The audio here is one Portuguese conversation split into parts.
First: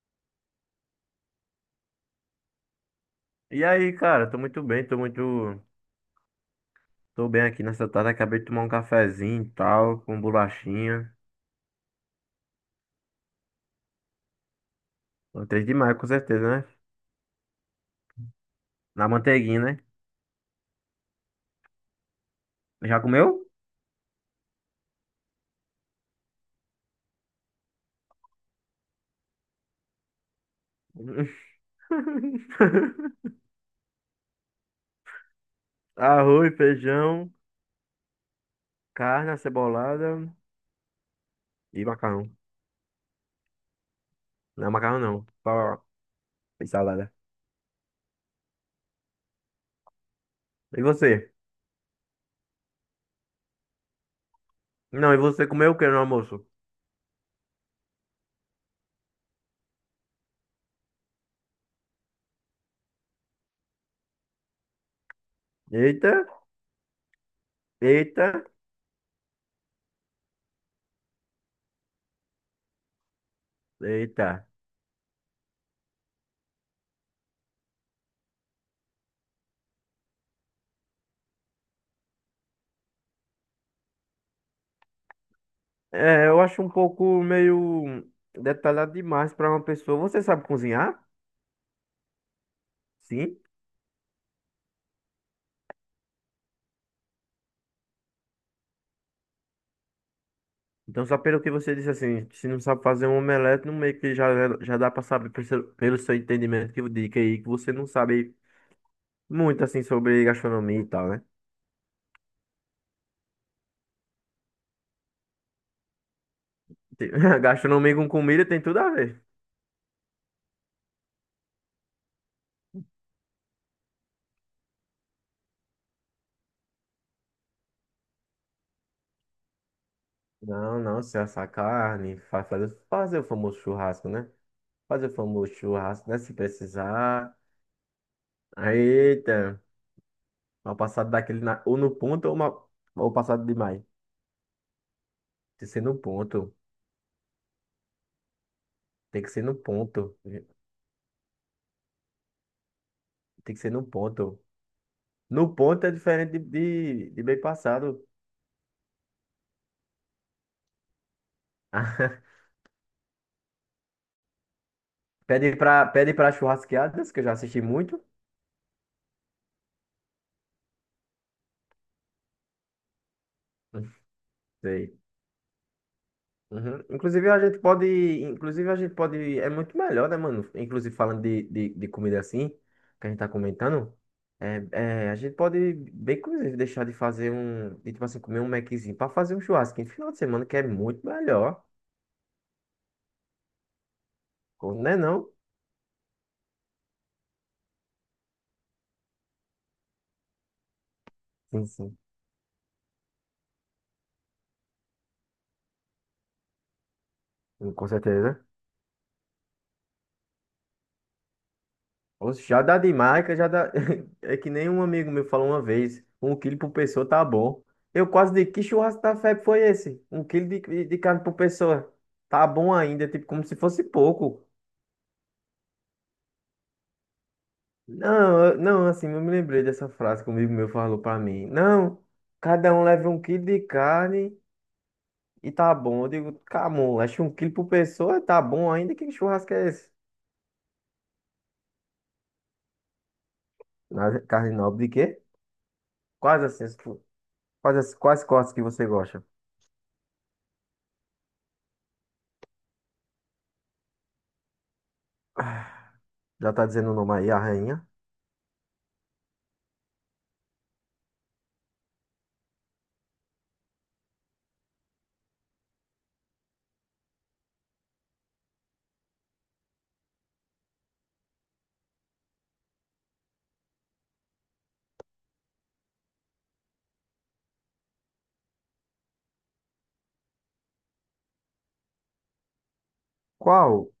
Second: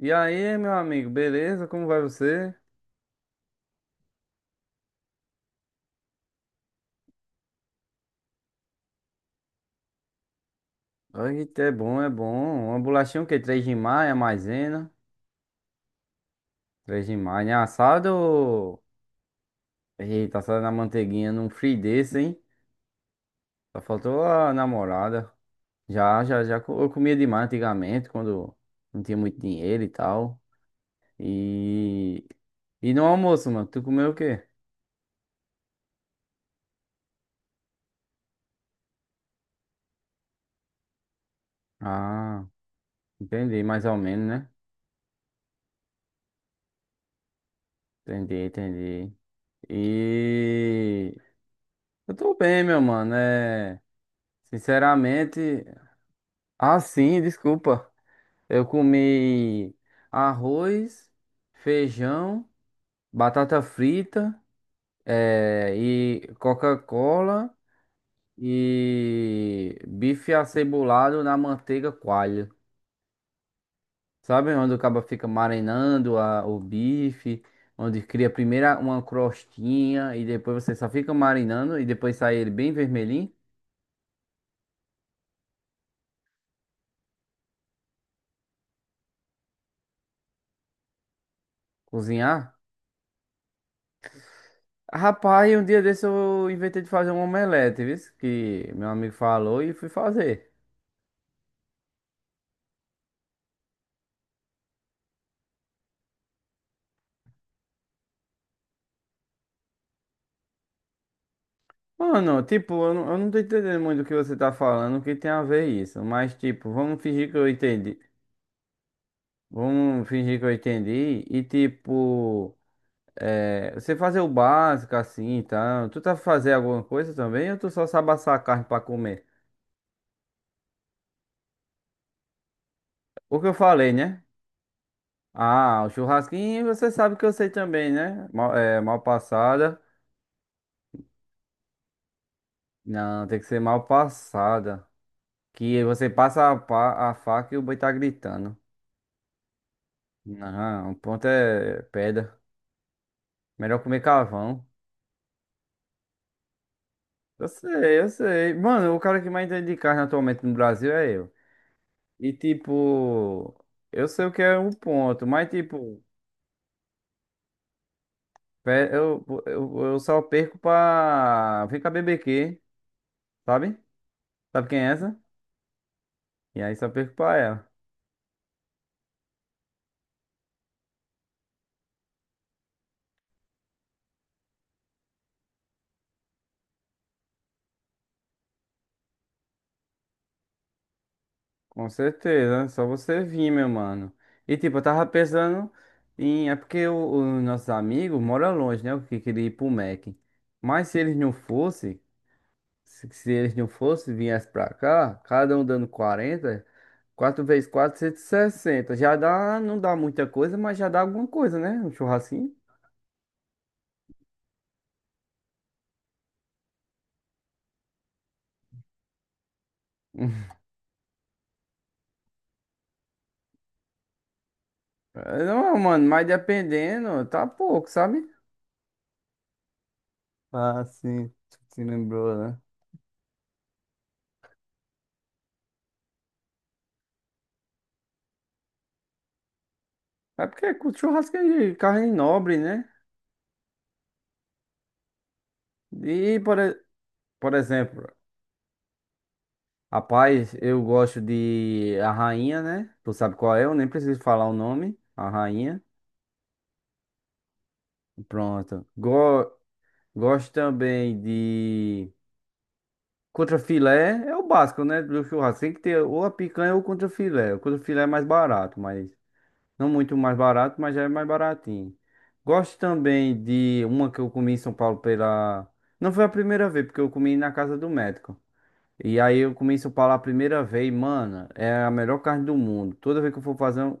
E aí, meu amigo, beleza? Como vai você? E aí, cara, tô muito bem, tô muito. Tô bem aqui nessa tarde. Acabei de tomar um cafezinho e tal, com um bolachinha. Ai, é bom, é bom. Uma bolachinha o quê? Três de maio, maisena. Gostei demais, com certeza, né? Três de maio, né? Assado ou. Na manteiguinha, né? Eita, assado na manteiguinha num free desse, hein? Já comeu? Só faltou a namorada. Já, já, já. Eu comia demais antigamente, quando não tinha muito dinheiro e tal. E... E no almoço, mano, tu comeu o quê? Arroz, feijão, carne, acebolada e macarrão. Ah, entendi, mais ou menos, né? Não é macarrão, não. Só E salada. Entendi, entendi. E E... você? Eu tô bem, meu mano, Não, e você sinceramente, comeu o que no almoço? ah, sim, desculpa. Eu comi arroz, feijão, batata frita, Eita, e Coca-Cola eita, e bife acebolado na manteiga coalho. eita. Sabe onde o cabo fica marinando o bife, onde cria primeiro uma crostinha e depois você só fica marinando e depois sai ele bem vermelhinho, É, eu acho um pouco meio detalhado demais pra uma pessoa. Você sabe cozinhar? cozinhar? Sim. Rapaz, um dia desse eu inventei de fazer um omelete, viu? Que meu amigo falou e fui fazer. Então, só pelo que você disse assim, se não sabe fazer um omelete, no meio que já dá pra saber pelo seu entendimento que, eu digo aí que você não sabe muito assim sobre gastronomia e tal, né? Mano, tipo, eu não tô entendendo muito o que você tá falando, o que tem a ver isso. Mas, tipo, vamos Tem- fingir que eu Gastronomia entendi. com comida tem tudo a ver. Vamos fingir que eu entendi. E, tipo, você fazer o básico assim e tal. Tu tá fazer alguma coisa também ou tu só sabe assar a carne pra comer? Não, não, se assar carne, fazer o O que eu famoso falei, churrasco, né? né? Fazer o famoso Ah, o churrasco, né? Se churrasquinho você sabe que eu precisar. sei também, né? Mal, mal Eita, passada. uma passada daquele na, ou no ponto ou uma ou Não, tem que passada ser demais. mal passada. Tem que Que ser no você passa ponto. a faca e o boi tá gritando. Tem que ser no ponto. Não, o ponto é pedra. Tem que ser Melhor no comer ponto. carvão. No ponto é diferente de bem Eu sei, passado. eu sei. Mano, o cara que mais entende de carne atualmente no Brasil é eu. E tipo, eu sei o que é um ponto, mas Pede pra, tipo, pede pra churrasqueadas, que eu já assisti muito. eu só perco pra. Vem cá, BBQ, sabe? Sabe quem é Sei. essa? E aí Uhum. só perco Inclusive pra a gente ela. pode, inclusive a gente pode, é muito melhor, né, mano? Inclusive falando de comida assim, que a gente tá comentando, a gente pode bem, inclusive, deixar de fazer tipo assim, comer um Maczinho pra fazer um churrasco no final de semana, que é muito melhor, Com certeza, é só você vir, meu mano. E tipo, eu não é tava não? pensando em. É porque os nossos amigos moram longe, né? O que queria ir pro Mac. Mas se eles não Sim, sim, fossem, se eles não fossem, viessem pra cá, cada um dando 40, quatro vezes com quatro, cento e certeza. sessenta, já dá, não dá muita coisa, mas já dá alguma coisa, né? Um Oxe, churrasquinho. já dá de marca, já dá. É que nem um amigo meu falou uma vez: um quilo por pessoa tá bom. Eu quase digo: que churrasco da febre foi esse? Um quilo de carne por pessoa. Tá bom ainda, tipo, como se fosse pouco. É, não, mano, mas dependendo, tá pouco, sabe? Não, assim, eu me lembrei dessa frase que um amigo meu Ah, falou pra sim, mim: tu se não, lembrou, né? cada um leva um quilo de carne e tá bom. Eu digo: camon, acho que um quilo por pessoa tá bom ainda. Que churrasco é esse? É porque com churrasco é de carne nobre, né? Carne nobre de quê? E, Quais por, assim, e- as- quais, por as- exemplo, Quais cortes que você gosta? rapaz, eu gosto de A Rainha, né? Tu sabe qual é, eu nem preciso falar o nome. A Rainha. Já tá dizendo o nome aí, a rainha. Pronto. Gosto também de contrafilé, é o básico, né? Do churrasco. Tem que ter ou a picanha ou o contrafilé. O contrafilé é mais barato, mas não muito mais barato, mas já é mais baratinho. Gosto também de uma que eu comi em São Paulo pela. Não foi a primeira vez, porque eu comi na casa do médico. E aí eu comi isso para lá a primeira vez, mano, é a melhor carne do mundo. Toda vez que eu for fazer Qual? um,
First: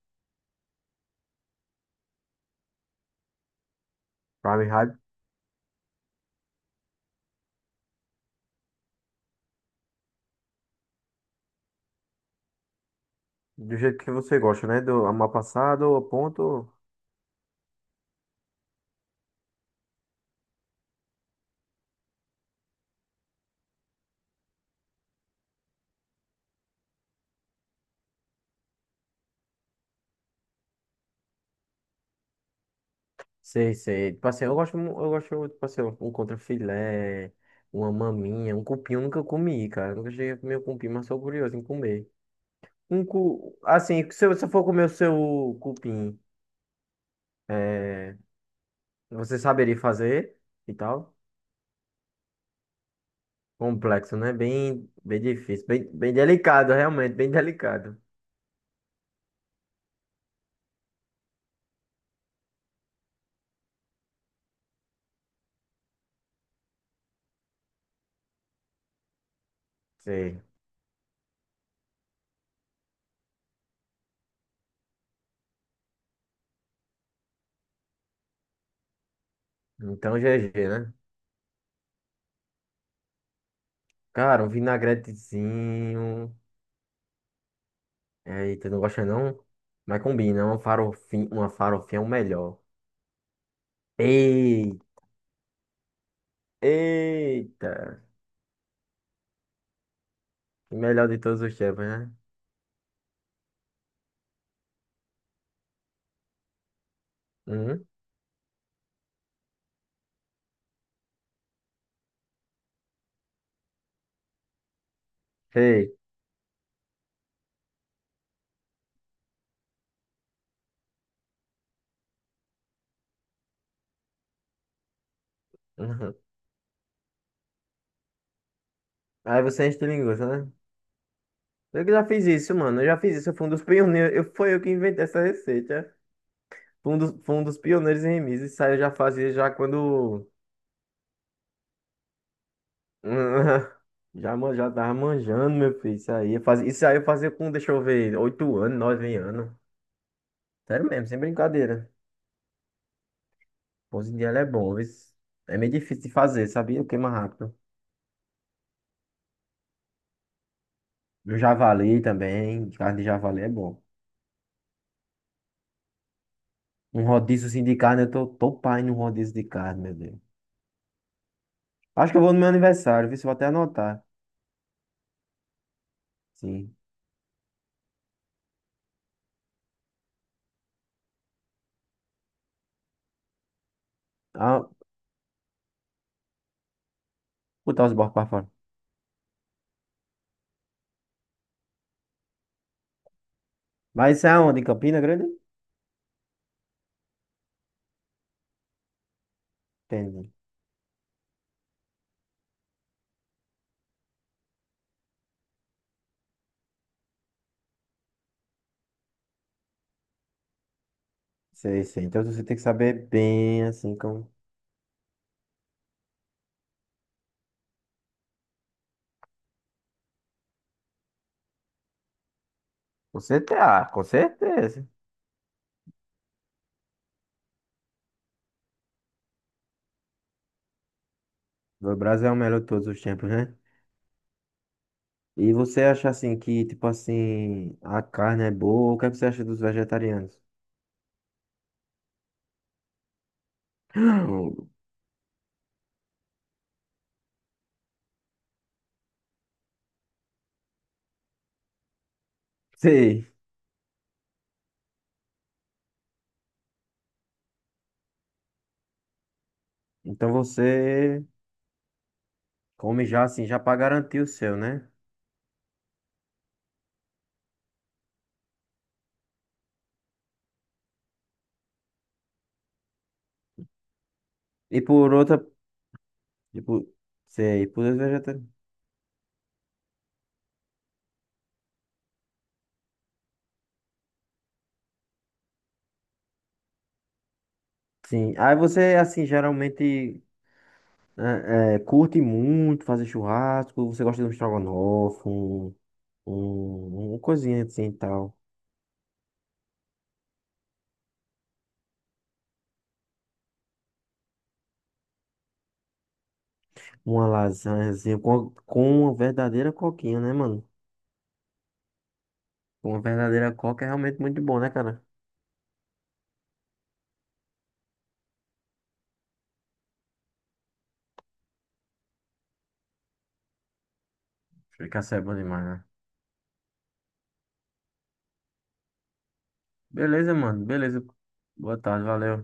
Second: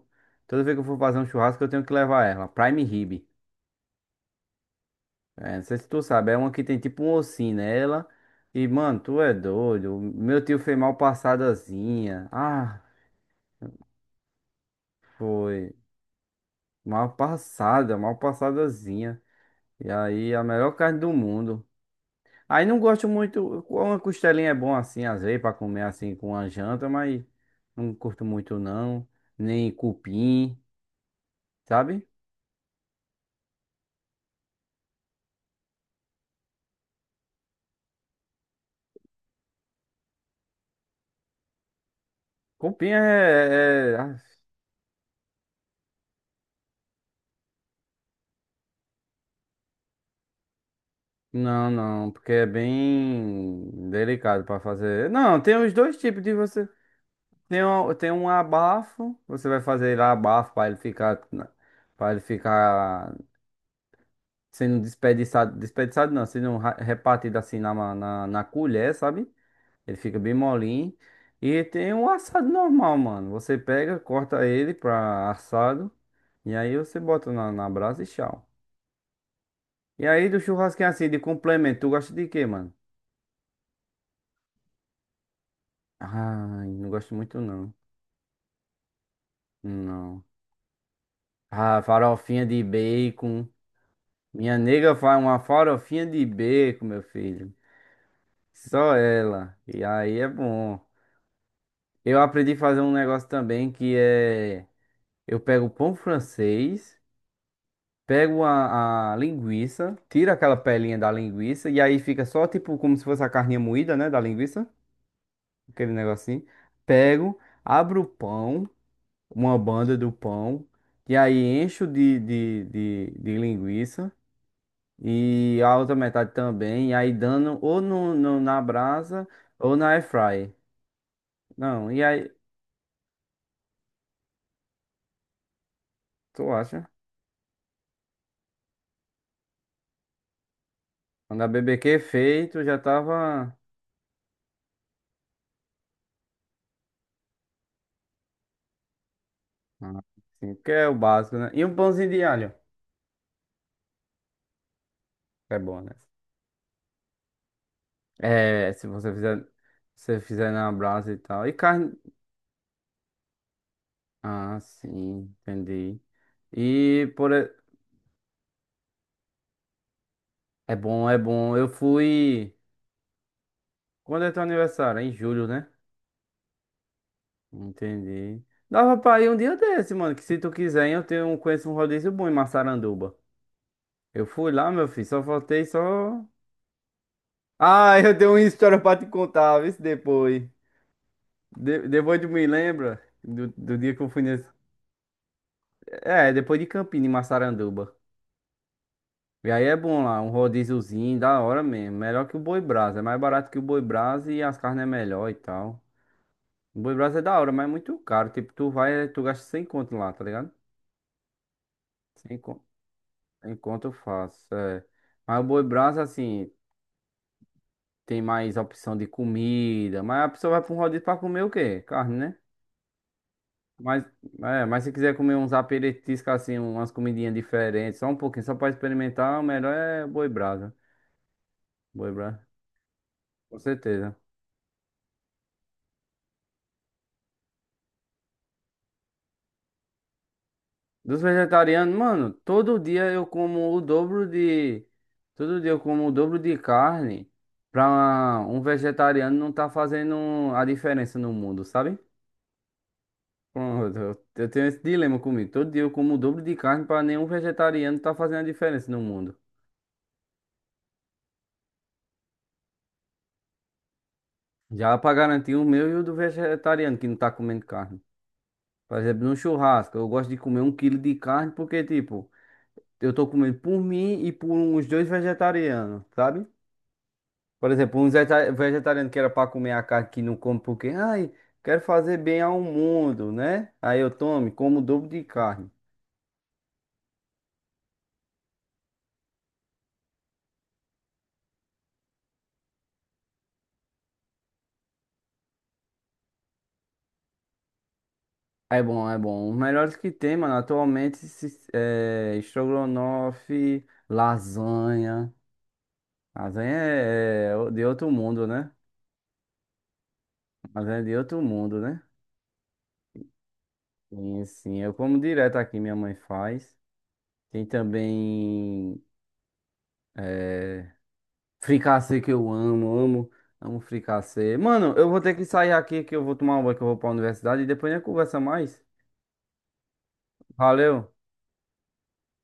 toda vez que eu for fazer um churrasco, eu tenho que levar ela, Prime Rib. Prime Fahrenheit, É, não sei se tu sabe, é uma que tem tipo um ossinho nela. E, mano, tu é doido. Meu tio fez mal passadazinha. Ah, do jeito que você gosta, né? Do foi. amapassado, ponto. Mal passada, mal passadazinha. E aí, a melhor carne do mundo. Aí não gosto muito. Uma costelinha é bom assim, às vezes, pra comer assim com a janta, mas não curto muito não nem cupim. Sabe? Sei, sei. Tipo assim, eu gosto, tipo assim, um contrafilé, uma maminha, um cupim eu nunca comi, cara. Eu nunca cheguei a comer um cupim, mas sou curioso em comer. Cupim Um cu... é, é- Assim, ah, se você for comer o seu cupim, é, você saberia fazer e tal? Não, não, porque é bem Complexo, né? delicado pra Bem, fazer. bem Não, tem difícil, os bem, dois bem tipos de você. delicado, realmente, bem Tem um, delicado. tem um abafo, você vai fazer lá abafo para ele ficar sendo desperdiçado, desperdiçado não, sendo repartido assim na colher, sabe? Ele fica bem Sei. molinho. E tem um assado normal, mano. Você pega, corta ele pra assado e aí você bota na brasa e tchau. E Então, aí, do GG, churrasquinho né? assim, de complemento, tu gosta de quê, mano? Cara, um vinagretezinho. Ai, não gosto muito não. É, eita, não gosta não? Mas Não. combina, uma Ah, farofinha é o farofinha melhor. de bacon. Minha Ei, nega faz uma farofinha de bacon, meu filho. eita! Só ela. E aí é O bom. melhor de todos os tempos, né? Eu aprendi a fazer um negócio também que é. Eu pego o pão francês, Uhum. pego a linguiça, tiro aquela pelinha da linguiça, e aí fica só tipo como se fosse a carninha moída, né? Da linguiça. Aquele Sei. negocinho. Pego, abro o pão. Uma banda do pão, e aí encho de linguiça e a outra Uhum. metade também, e aí dando ou na brasa Aí você ou enche de na air linguiça, né? fry. Eu Não, que e já fiz aí, isso, mano. Eu já fiz isso. Eu fui um dos pioneiros. Foi eu que inventei essa receita. tu acha? Fui um dos pioneiros em remis. Isso aí eu já fazia já quando. Quando a BBQ feito, já tava Já, já tava manjando, meu filho. Isso aí eu fazia com, deixa eu ver, 8 anos, 9 anos. ah, assim, que é Sério o mesmo, sem básico, né? E um brincadeira. pãozinho de alho, Pose de ela é bom, viu? que É é meio bom, né? difícil de fazer, sabia? Queima rápido. É, se você fizer na brasa e No tal. E carne. javali também, carne de javali é bom. Ah, sim, entendi. E Um por. rodízio assim de carne, eu tô pai num rodízio de carne, meu Deus. É bom, é bom. Eu Acho que eu vou no meu fui. aniversário, viu? Se eu vou até anotar. Quando é teu aniversário? Em julho, né? Sim. Entendi. Dava pra ir um dia desse, mano. Que se tu quiser, conheço um rodízio bom em Massaranduba. Eu fui Ah, lá, meu filho, só faltei só. botar os Ah, bordos eu pra tenho uma fora. história pra te contar, vê se depois. Depois tu me lembra do dia que eu Mas fui isso é nesse. aonde? Em Campina Grande? É, depois de Campina, em Massaranduba. E aí é bom lá, um Entendi. rodíziozinho, da hora mesmo. Melhor que o Boi Brasa. É mais barato que o Boi Brasa e as carnes é melhor e tal. O Boi Brasa é da hora, mas é muito caro. Tipo, tu vai, tu gasta 100 conto lá, tá ligado? Sei, sei. Então Cem. você tem que saber bem, Enquanto eu assim, como... faço, é. Mas o Boi Brasa, assim, tem mais opção de comida. Mas a pessoa vai pra um rodízio pra comer o quê? Carne, né? Com certeza, ah, com Mas, mas certeza. se quiser comer uns aperitivos, assim, umas comidinhas diferentes, só um pouquinho, só pra experimentar, o melhor é Boi Brasa. O Boi Brasil é o Brasa, melhor de todos os tempos, né? com certeza. E você acha, assim, que, tipo assim, a carne é boa? O que é que você acha dos vegetarianos? Dos vegetarianos, mano, todo dia eu como o dobro de. Todo dia eu como o dobro de carne pra um vegetariano não tá fazendo a diferença no mundo, sabe? Sei. Bom, eu tenho esse dilema comigo. Todo dia eu como o dobro de carne para nenhum vegetariano tá fazendo a diferença no mundo. Então você come já assim, já pra garantir o seu, né? Já para garantir o meu e o do vegetariano que não tá comendo carne. Por exemplo, no churrasco, eu gosto de comer um quilo de carne porque, tipo, eu tô comendo por mim e por E uns dois por outra, vegetarianos, sabe? tipo, sei, Por por exemplo, outra um vegetariano. Vegetariano que era para comer a carne que não come porque, ai, quero fazer bem ao mundo, né? Aí eu tomo, e como o dobro de carne. Sim. Aí você, assim, geralmente curte muito fazer churrasco, você gosta de um estrogonofe, uma coisinha assim e tal. É bom, é bom. Os melhores que tem, mano, atualmente é estrogonofe, lasanha. Lasanha Uma é de lasanha, outro assim, mundo, né? com uma verdadeira coquinha, né, mano? Lasanha é de outro mundo, né? Com uma verdadeira coca é realmente muito Sim, bom, né, sim. Eu cara? como direto aqui, minha mãe faz. Tem também é, fricassê que eu amo, amo, amo fricassê. Mano, Fica eu vou é bom ter que demais, sair né? aqui que eu vou tomar um banho que eu vou pra universidade e depois a gente conversa mais. Beleza, mano. Beleza. Valeu. Boa tarde, valeu.